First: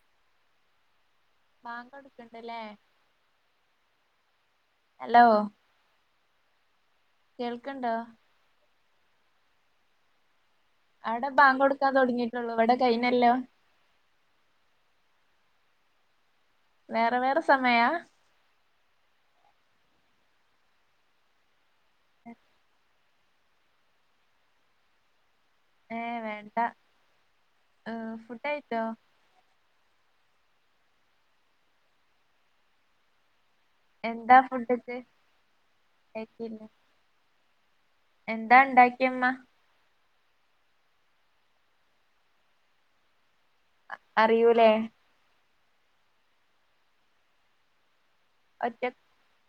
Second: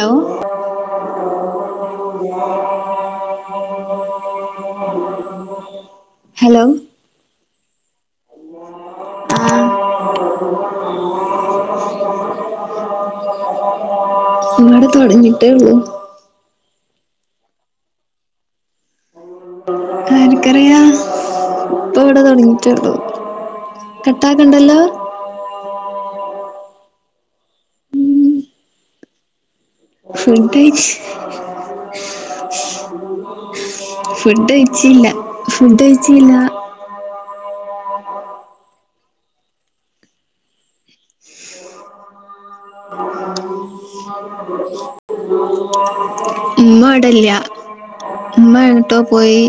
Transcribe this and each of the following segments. Hello ബാങ്ക്കൊടുക്കണ്ടല്ല hello hello കേൾക്കണ്ടോ? ആഹ് അടെ ബാങ്കൊടുക്കാൻ തുടങ്ങിയിട്ടുള്ളൂ ഇവിടെ കൈയിനല്ലോ ഇങ്ങടെ തുടങ്ങിട്ടേള്ളൂ വേറെ വേറെ സമയ എനിക്കറിയ ഇപ്പ ഇവിടെ തുടങ്ങിയിട്ടുള്ളൂ കട്ടാക്കണ്ടല്ലോ ഏഹ വേണ്ട ആഹ ഫുഡ്കഴിച്ചോ? ഫുഡ് കഴിച്ച് [inaudible] എന്താ ഫുഡ് ഫുഡ്ക്ക് കയ്ച്ചില്ല ഫുഡ് കയ്ച്ചില്ല കഴിച്ചില്ലേ എന്താ ഇണ്ടാക്കിയമ്മ [inaudible] അറിയൂല്ലേ ഉമ്മ ഇവിടല്ല ഒറ്റ ഉമ്മങ്ങട്ടോ പോയി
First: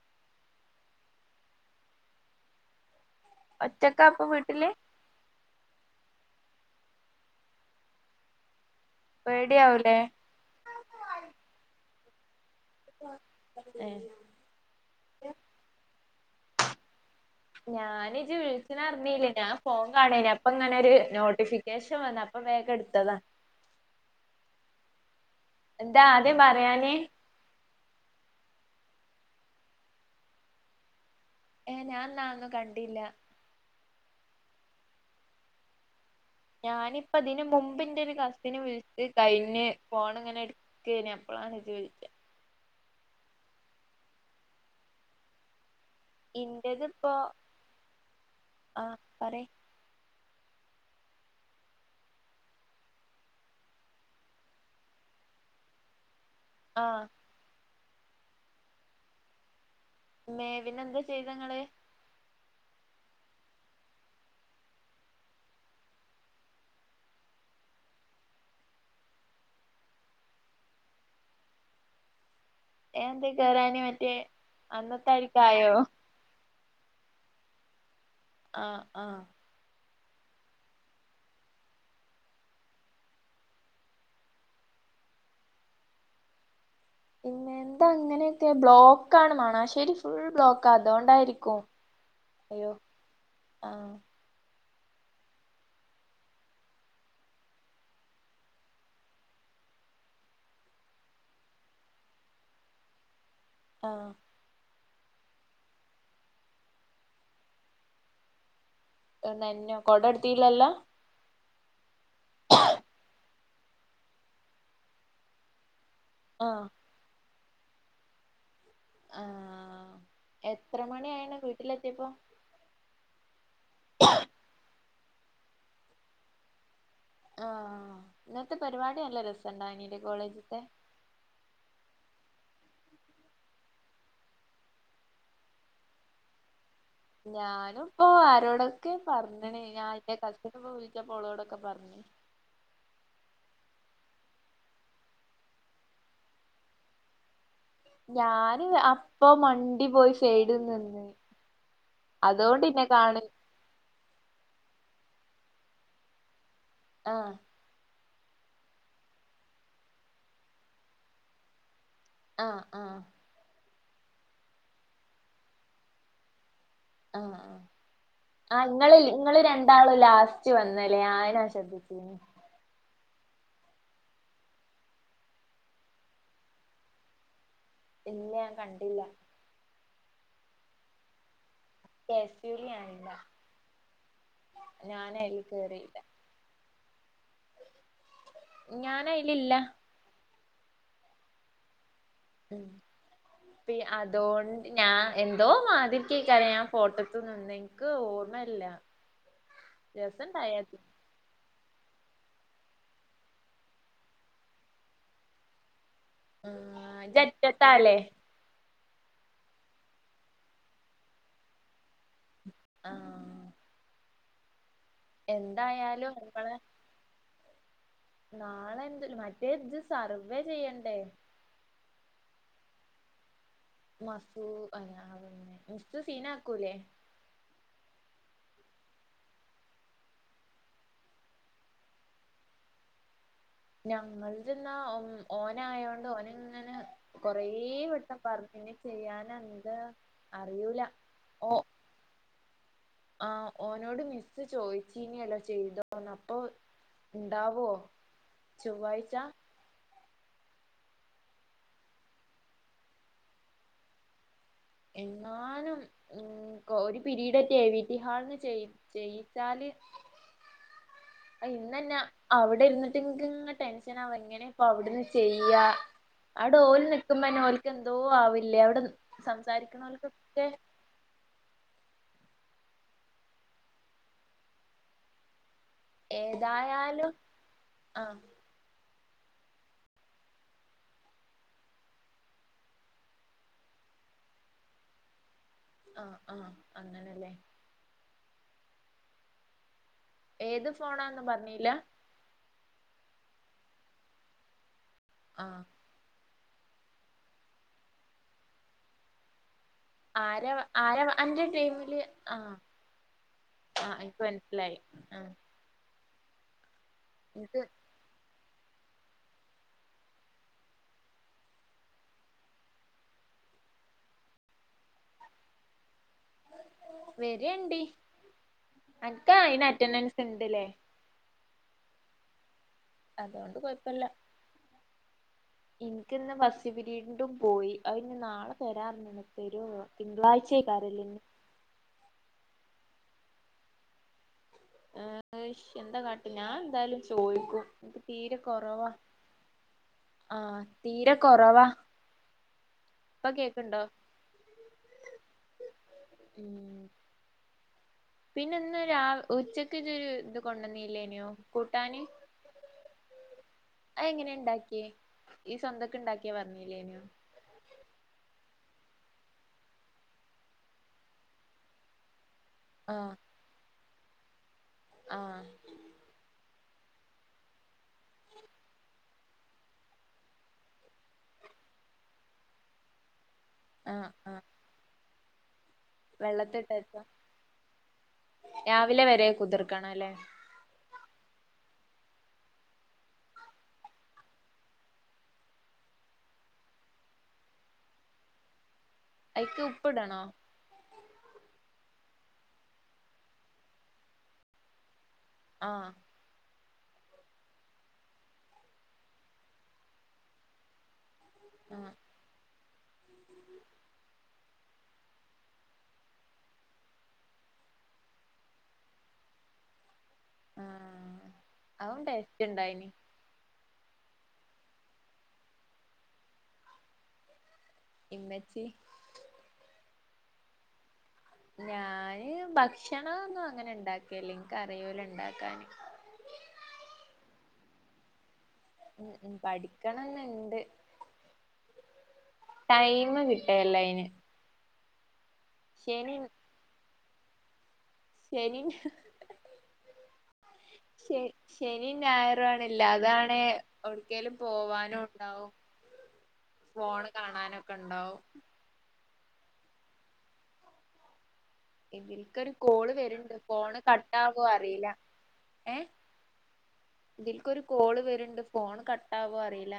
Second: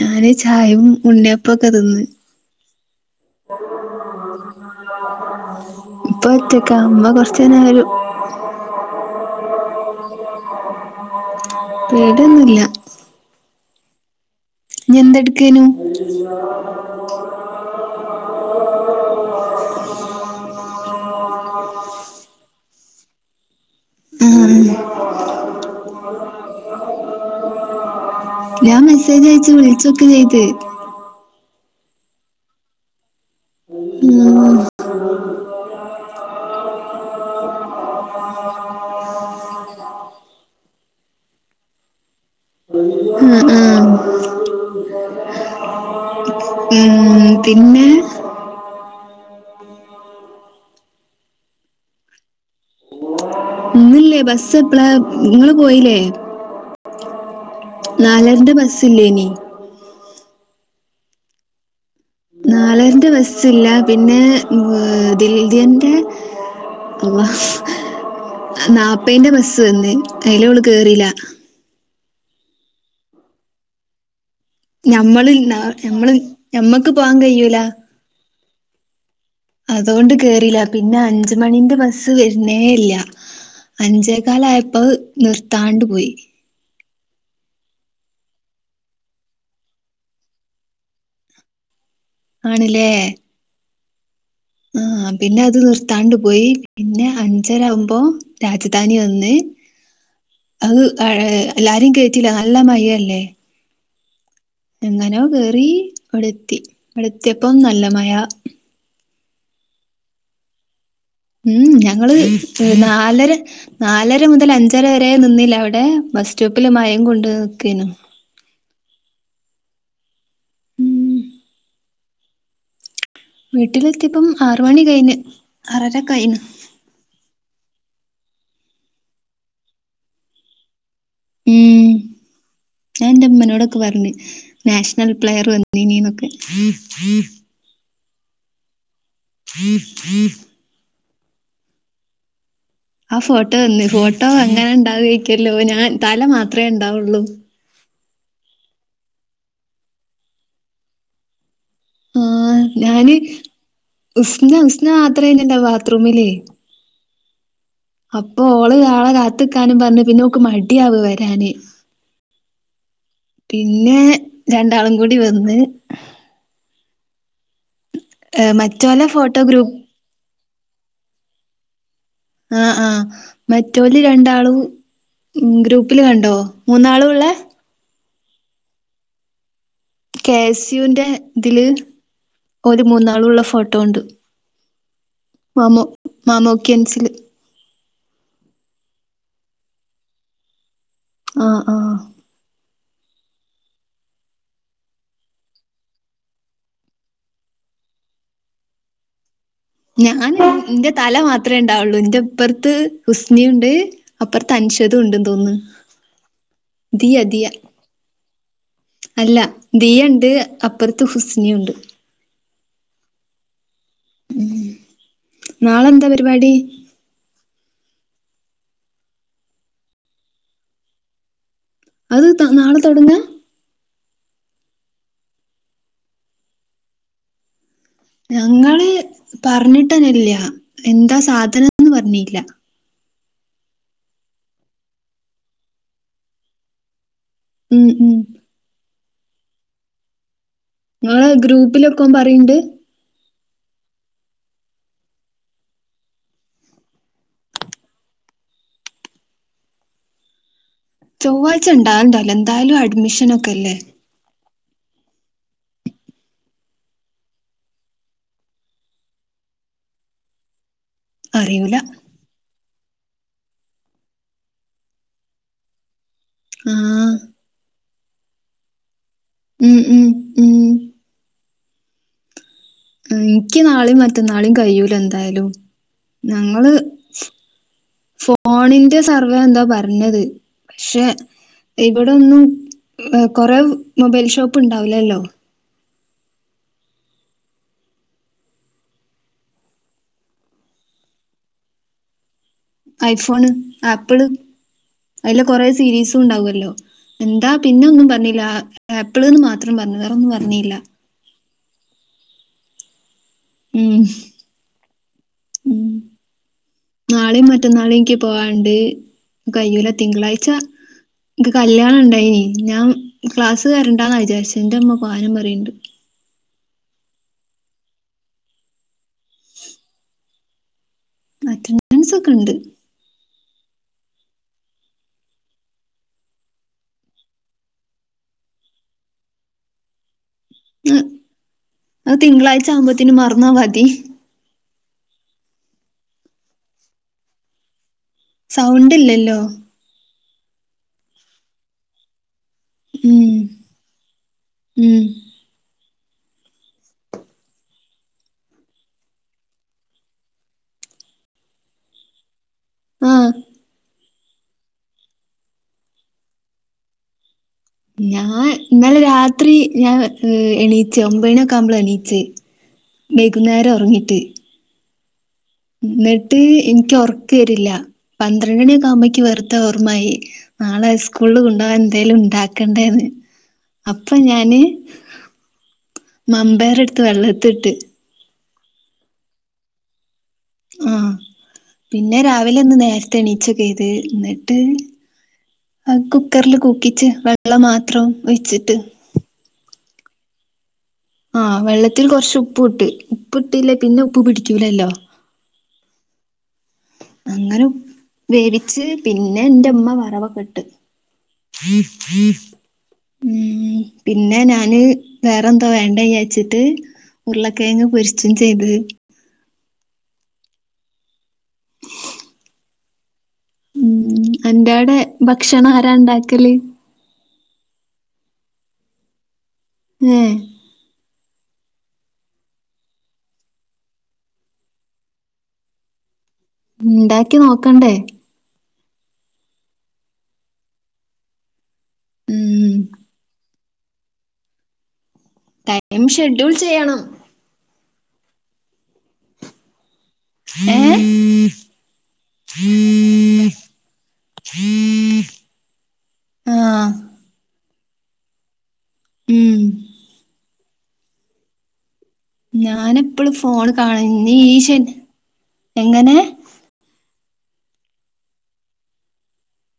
ഞാന് ചായയും ഉണ്ണിയപ്പക്കെ തിന്ന് ഒറ്റക്കാ അപ്പ വീട്ടില് ഇപ്പൊ ഒറ്റക്ക ഉമ്മ കുറച്ച നേര [unintelligible] പേടി ആവൂല്ലേ പേടിയൊന്നുല്ല ഏഹ നീ എന്തെടുക്കേനു [inaudible] ഞാൻ ജ് വിളിക്കണ അറിഞ്ഞീലേ ഞാൻ ഫോൺ കാണന അപ്പൊ ഇങ്ങനെ ഒരു നോട്ടിഫ കേഷൻ വന്നുഅപ്പ വേഗ എടുത്തതാ ഉം ഉം എന്താ ആദ്യം പറയാഞ്ഞേ ഞാൻ മെസ്സേജ് അയച്ചു വിളിച്ചൊക്കെ ചെയ്ത് ഏഹ ഞൻ എന്ന ഒന്നും കണ്ടില്ല ഉം ഞാനിപ്പ അതിന് മുമ്പ് എന്റെ ഒരു കസിന് വിളിച്ച് കഴിഞ്ഞ് ഫോണിങ്ങനെ എടു കേന അപ്പളാണ് ജ് വിളിച്ചത് ഉം ഉം ഇന്റതും ഉം പിന്നെ ആഹ് പറയ് ഇന്നില്ലേ ബസ് എപ്പളാ ഇങ്ങള് പോയിലെ? ആഹ് നാലരന്റെ ബസ്സില്ലേനി മേപിനെന്താ ചെയ്തെങ്ങള് നാലരെന്റെ ബസ്സില്ല പിന്നെ എഹ് [unintelligible] അള്ളാ നാൽപ്പെയ്ന്റെ ബസ് വന്നീന് അയില് ഓള് കേറില്ലാ ഏഹ് എന്ത് കെയറാഞ്ഞെ മറ്റേ ഞമ്മൾന്നാ അന്നത്തായിരിക്കായോ ഞമ്മള് ഞമ്മക്ക് പോവാൻ കയ്യൂല ആഹ് ആ അതുകൊണ്ട് കേറിലാ, പിന്നെ അഞ്ച് മണീന്റെ ബസ്സ് വരുന്നേ ഇല്ല അഞ്ചേക്കാലായപ്പോ നിർത്താണ്ട് പോയി പിന്നെ എന്താ അങ്ങനെയൊക്കെ ബ്ലോക്ക് ആണ് മണാശ്ശേരി ഫുൾ ബ്ലോക്കാ അതൊണ്ടായിരിക്കും. [inaudible] അയ്യോ ആഹ് ആഹ് പിന്നെ അത് നിർത്താണ്ട് പോയി പിന്നെ അഞ്ചരാവുമ്പോ രാജധാനി വന്ന് അത് ആ എല്ലാരും കേയറ്റിലാ നല്ല മയ അല്ലേ ആഹ് എങ്ങനോ കേറി ഇവിടെത്തി ഇവിടെത്തിയപ്പോ നല്ല മയ ആ നെനഞ്ഞോ കൊട എടുത്തീലല്ലോ? ഉം ഞങ്ങള് നാലര നാലര മുതൽ അഞ്ചര വരെ നിന്നീലെ അവടെ ബസ് ആഹ് സ്റ്റോപ്പില് മയേം കൊണ്ട് നിക്കെനു ആ എത്ര ഉം മണി ആയിണ് വീട്ടിലെത്തിയപ്പോ? വീട്ടിലെത്തിയെപ്പം ആറ് മണി കയിഞ്ഞ് ആറരൊക്കായിന്ന് ആഹ് ഇന്നത്തെ പരിപാടി നല്ലെരസണ്ടായിനിലെ കോളേജ്ത്തെ ഉം ഞാൻ എന്റെ ഉമ്മനോടൊക്കെ പറഞ്ഞ് നാഷണൽ പ്ലെയർ വന്നീനീന്നൊക്കെ ഞാനും ഇപ്പോ ആരോടൊക്കെ പറഞ്ഞ്ണ് ഞാൻ എന്റെ കസിനിപ്പോ വിളിച്ചപ്പോ ഓളോടൊക്കെ പറഞ്ഞ് ആ ഫോട്ടോ വന്ന് ഫോട്ടോ അങ്ങനെ ഉണ്ടാവേക്കല്ലോ ഞാൻ തല മാത്രമേ ഉണ്ടാവുള്ളൂ ഞാന് അപ്പോ മണ്ടി പോയി സെയിഡിൽ നിന്ന് ആ അതോണ്ട് ഇന്നെ ഞാന് കാണ് ഉസ്ന ഉസ്ന മാത്രേ ഇഞ്ഞിണ്ടാവു ബാത്ത്റൂമില് ആഹ് അപ്പൊ ഓള് ആളെ കാത്ത്ക്കാനും പറഞ്ഞ് പിന്നെ ഓക്ക് മടിയാവവരാന് ആഹ് ആഹ് പിന്നെ രണ്ടാളും കൂടി വന്ന് ആഹ് ആഹ് ഏഹ് ആ ഇങ്ങള് മറ്റോലെ ഇങ്ങള് ഫോട്ടോ ഗ്രൂപ്പ് രണ്ടാളും ലാസ്- വന്നുലെ ആ അത് നാൻ ശ്രദ്ധിച്ചീന് ആഹ് ആഹ് മറ്റോല് രണ്ടാളും ഉം ഗ്രൂപ്പിൽ കണ്ടോ മൂന്നാളൂള്ളെ ഇല്ല ഞാൻ കണ്ടില്ല കെ എസ് യു ൻ്റെ ഇതില് കെ എസ് ഓര് മൂന്നാളൂള്ള ഫോട്ടോ ഉണ്ട് ഞാനെ മാമോ മാമോക്കെൻസ് ഞാനയിലില്ല ആഹ് ആഹ് ഉം ഇപ്പതോണ്ട് ഞാൻ എന്തോ മാതിരിക്കെക്കാരം ഞാൻ ഫോട്ടത്ത് നിന്നെയിഞ്ഞാൽ ക്ക് ഓർമ്മല്ല [inaudible] ഞാൻ രസണ്ടായത് എന്റെ തല മാത്രമേ ഉണ്ടാവുള്ളു എന്റെപ്പുറത്ത് ഹുസ്നിയുണ്ട് അപ്പുറത്ത് അൻഷദ് ഉണ്ട് തോന്നുന്നു. ആഹ് ദിയ ഇജ്ജ് ദിയ ഒറ്റയ്ക്കാല്ലേ. അല്ല ദിയണ്ട് അപ്പുറത്ത് ഹുസ്നിയുണ്ട് ആഹ ഉം നാളെയെന്താ എന്തായാലും പരിപാടി. നമ്മള് നാളെ എന്ത് മറ്റേ ഇജ്ജ് സർവ്വേ ചെയ്യണ്ടേ. അത് ത നാളെ തോടങ്ങ മസ് അ പിന്നെ മിസ്സ്‌ സീന ആക്കൂല്ലേ ഞങ്ങള് പറഞ്ഞിട്ന്നില്ല എന്താ സാധനന്ന് പറഞ്ഞില്ല ഞങ്ങള് തിന്നാൽ ഓ ഓന് ആയോണ്ട് ഓന് ഇങ്ങനെ. കൊറെ ഉം ഉം വട്ടം പറഞ്ഞു ഇനി ചെയ്യാൻ എന്ത് അറിയൂല. നിങ്ങളെ ഗ്രൂപ്പിലൊക്കെ ഓൻ പറയിണ്ട് ആഹ ഓനോട് മിസ്സ് ചോയിച്ചിനിയോല്ലോ ചെയ്തോന്ന് അപ്പൊ ഉണ്ടാവോ ചൊവ്വാഴ്ച ചൊവ്വാഴ്ച്ച ഉണ്ടാവലുണ്ടല്ല എന്തായാലും അഡ്മിഷനൊക്കെ അല്ലെ. എന്നാലും ഉ ഉ ഒരു പിരീഡ റ്റെ എ വി റ്റി ഹാൾന്ന് ചെയ ചെയ്യിച്ചാല് ഇന്ന് അറിയൂല എന്നാ അവിടെ ഇരുന്നിട്ട് എനിക്ക് ഇങ്ങ് ടെൻഷൻ ആകുവാ, എങ്ങനെ ഇപ്പ അവിടെ ഇരുന്നു ചെയ്യാ അങ്ങട്. ആഹ് വയ്ക്കുമ്പോ ഓലുക്ക് എന്തോ ആവില്ലേ, അവിടെ ഉം സംസാരിക്കണേല് ഉം ഓലക്ക് ഒക്കെ. ഉം ഇനിക്ക് നാളെയും മറ്റന്നാളും കഴിയൂല എന്തായാലും ഞങ്ങള് ഏതായാലും ആഹ് ഫോ ഫോണിന്റെ സർവേ എന്താ പറഞ്ഞത്, പക്ഷെ. ഇവിടെയെന്നും കൊറെ മൊബൈൽ ഷോപ്പ് ഉണ്ടാവില്ലല്ലോ. ആഹ് ആഹ് അങ്ങനെല്ലേ. ഏത് ഫോണാന്നും പറഞ്ഞില്ല. ഐഫോണ് ആപ്പിള് അതില് കൊറ ആഹ് സീരീസ് ഉണ്ടാവുല്ലോ എന്താ പിന്നെ ഒന്നും പറഞ്ഞില്ല ആപ്പിൾന്ന് മാത്രം പറഞ്ഞു വേറെന്നും ആരാ പറഞ്ഞില്ല ആരാ അന്റെ ടീമില് ആഹ് ആഹ് ഉം ഇപ്പൊ മനസിലായി ആഹ്. ഉം നാളെയും എനിക്ക് മറ്റ നാളെയുംക്ക് പോവാണ്ട് കഴിയുല്ല തിങ്കളാഴ്ച്ച. ഇനിക്ക് കല്യാണം ഉണ്ടായേനി ഞാൻ ക്ലാസ് വരേണ്ടെന്ന് വിചാരിച്ച്, എന്റെ അമ്മ പോവാനും പറഞ്ഞു. വരേണ്ടി അനക്ക് അയിന് അറ്റെൻഡൻസ് ഉണ്ടാല്ലേ. അറ്റാനാൻസ് ഒക്കെ ഉണ്ട് അതുകൊണ്ട് കുഴപ്പില്ല. ഇൻക്ക് ഇന്ന് ഫാസ്റ്റ് പിരീഡ്ന്റും പോയി അയിന്ന് നാളെ തരാന്ന്പറഞ്ഞന് തരുവോ ഇന്ന് തിങ്കളാഴ്ച്ചായിരിക്കിയല്ലേ. അത് തിങ്കളാഴ്ച ആവുമ്പത്തേന് മറന്നാൽ മതി. ഏഹ് എന്താ വിഷയം എന്താ കാട്ടുന്ന, ഞാൻ എന്തായാലും ചോദിക്കും. എനിക്ക് തീരെ സൗണ്ട് ഇല്ലല്ലോ. ആഹ തീരെ കൊറവാ ഇപ്പൊ ഉം കേക്കുണ്ടോ ഉം ഉം. പിന്നെ ഇന്ന് രാ ഉച്ചക്ക് ഇതൊരു ഇത് കൊണ്ടുന്നല്ലേനി കൂട്ടാന്. ആഹ ആ എങ്ങനെയ ഉണ്ടാക്കിയ ഈ സ്വന്തക്കെ ഉണ്ടാക്കിയാ പറഞ്ഞലേനിയോ ഞാൻ ഇന്നലെ രാത്രി ഞാൻ ഉം എണീച്ചേ ഒൻപനൊക്കെ ആകുമ്പോൾ എണീച്ചേ. ആഹ് ക്കുന്നേരം ഉറങ്ങിട്ട് ആഹ് എന്നിട്ട് എനിക്ക് ഉറക്കം വരില്ല പന്ത്രണ്ട് മണിയൊക്കെ ആവുമ്പോേക്ക് വെറുതെ ഓർമ്മായി നാളെ സ്കൂളിൽ കൊണ്ട് പോകാൻ എന്തേലും ഉണ്ടാക്കണ്ടേന്ന് ആഹ് അപ്പൊ ആഹ് ഞാന് വെള്ളത്തിട്ടച്ച മമ്പയറെടുത്ത് വെള്ളത്തിട്ട് രാവിലെ വരെ കുതിർക്കണം അല്ലേ ആഹ് പിന്നെ രാവിലെ ഇന്ന് നേരത്തെ എണീച്ചൊക്കെ ചെയ്ത് എന്നിട്ട് ആഹ് കുക്കറ്ല് കുക്കിച്ചാ വെള്ളം മാത്രം വച്ചിട്ട് അയിക്ക് ഉപ്പ്ടണോ ആഹ് വെള്ളത്തിൽ കുറച്ച് ഉപ്പ് ഇട്ട് ഉപ്പ് ഇട്ടില്ലേ പിന്നെ ഉപ്പ് പിടിക്കൂലല്ലോ ആഹ് അങ്ങനെ വേവിച്ച് പിന്നെ എന്റെമ്മ വറവൊക്കെട്ട് [unintelligible] ആഹ് ഉം പിന്നെ ഞാന് വേറെന്തോ വേണ്ടത് വിചാരിച്ചിട്ട് ഉരുളക്കയങ്ങ് പൊരിച്ചും ചെയ്ത് ആഹ് അതും ടേസ്റ്റ് ഉണ്ടായിനി ഉം അന്റെടെ ഭക്ഷണം ആരാ ണ്ടാക്കല് ഇമ്മച്ചി ഏഹ് ഞാന് ഭക്ഷണ ഒന്നും അങ്ങനെ ഇണ്ടാ ക്കേല്ല ഇൻകറില ഉണ്ടാക്കാന് ഉണ്ടാക്കി നോക്കണ്ടേ ഉം ഉം പഠിക്കണംന്ന് ഇണ്ട് ഉം ടൈം കി എലൈന് ടൈം ഷെഡ്യൂൾ ചെയ്യണം ശരി ഏഹ് ശരി ശനി ഞായർ ആണല്ല അതാണ് ഒട്ക്കലും പോവാനും ഉണ്ടാവും ആഹ് ഫോണ് കാണാനൊക്കെ ഉണ്ടാവും ഉം എന്തിന് ഇൻക്ക് ഒരു കോള് വരുണ്ട് ഞാനെപ്പളും ഫോണ് കാണും ഇനി കട്ടാവോ ഈ ശ അറിയില്ല ഏഹ് എങ്ങനെ ഇതിൽക്കൊര് കോള് വര്ണ്ട് ഫോൺ കട്ടാവോ അറീല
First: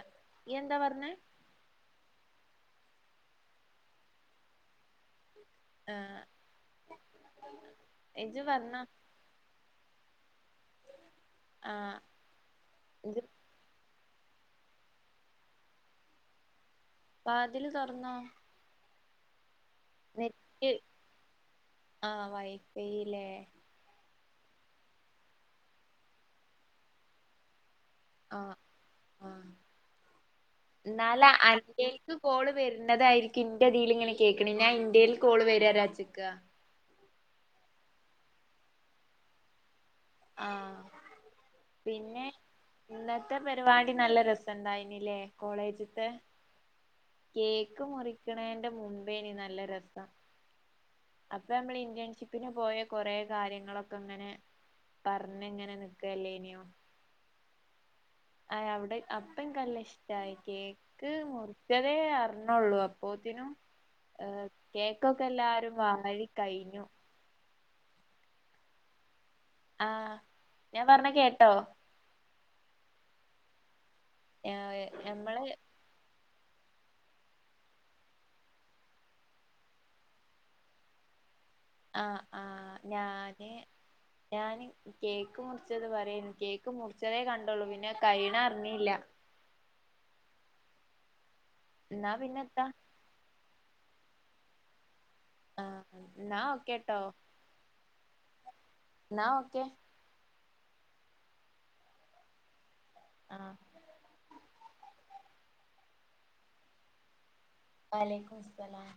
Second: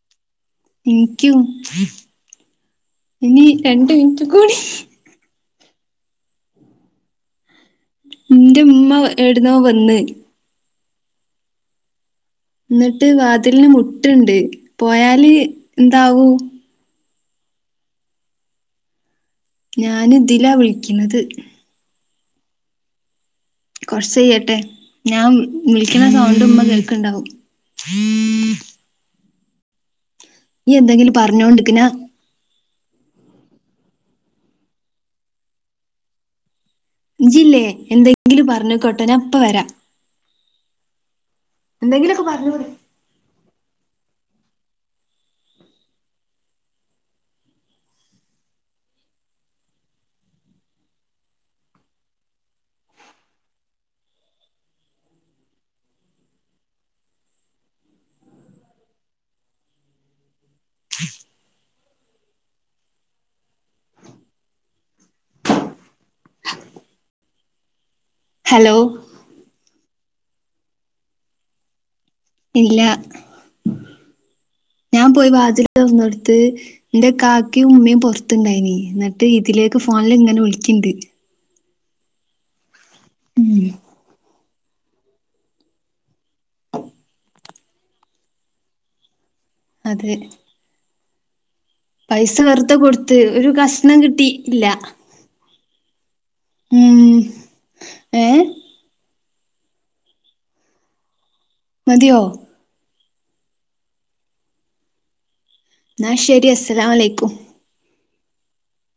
എനിക്കും ഇനി രണ്ട് മിനിറ്റ് കൂടി ആഹ് എന്റെ ഉമ്മ എടുന്നോ വന്ന് ആഹ് എന്നിട്ട് വാതിലിന് മുട്ടുണ്ട് പോയാല് എന്താവും വാതില് തൊറന്നോ ഞാന് ഇതില വിളിക്കുന്നത് ആഹ് വൈഫൈല്ലേ കൊറച്ച് കയ്യട്ടെ ഞാൻ വിളിക്കണ സൗണ്ട് മ്മ കേൾക്കുണ്ടാവും ആഹ് ഈ എന്തെങ്കിലും നല്ല പറഞ്ഞോണ്ടിക്കന അയിട്ട് കോള് വരുന്നതായിരിക്കും ഇന്റെതിൽ ഇങ്ങനെ കേൾക്കണ ഞാൻ ഇൻ്റേൽ കോള് വരാച്ചിക്ക ഇജ്ജ് ല്ലേ എന്തെങ്കിലും പറഞ്ഞ് കൊട്ടേ ഞാ ഇപ്പം വരാ ആഹ് എന്തെങ്കിലുമൊക്കെ പിന്നെ പറഞ്ഞൂടെ ഇന്നത്തെ പരിപാടി നല്ല രസം ഇണ്ടായിനല്ലേ കോളേജത്തെ കേക്ക് മുറിക്കണേന്റെ മുൻപേനി നല്ല രസം അപ്പൊ നമ്മള് ഇന്റേൺഷിപ്പിന് പോയ കൊറെ കാര്യങ്ങളൊക്കെ ഇങ്ങനെ പറഞ്ഞ് എങ്ങനെ നിക്കല്ലേനോ ആയ് അവിടെ അപ്പ ൻക് നല്ല ഇഷ്ടയി കേ ക്ക് മുറിച്ചതേ അറിഞ്ഞുള്ളൂ അപ്പോത്തിനും ഏ, കേക്കൊക്കെ എല്ലാരും വാഴി കഴിഞ്ഞു. ഹലോ ആഹ, ഞാൻ പറഞ്ഞ കേട്ടോ? ഇല്ല. ആ നമ്മള് [unintelligible] നടത്ത്.. ഇന്റെ കാകിം, ഇമ്മിം പുറത്തണ്ടായിനി, എന്നിട്ട് ഇതിലേക്ക് ഫോണിൽ ഇങ്ങനെ വിളിക്കണ്ട്. ആ ആഹ് ഞാന്.. ഉം ഞാന് കേക്ക് മുറിച്ചത് പറയായിരു കേക്ക് മുറിച്ചതേ കണ്ടുള്ളു, പിന്നെ കഴണ അറിഞ്ഞില്ല. അതെ. എന്നാ പൈസ പിന്നെത്താ വെറുത കൊടുത്ത്, ഒരു കഷണം കിട്ടി ഇല്ല. ആഹ, ഇന്നാ ഒക്കെട്ടോ. ഏഹ് എന്നാ ഓക്കെ. മതിയോ ആഹ് ന്നാ ശരി അസ്സലാമലൈക്കും വലൈക്കുമുസ്ലാം.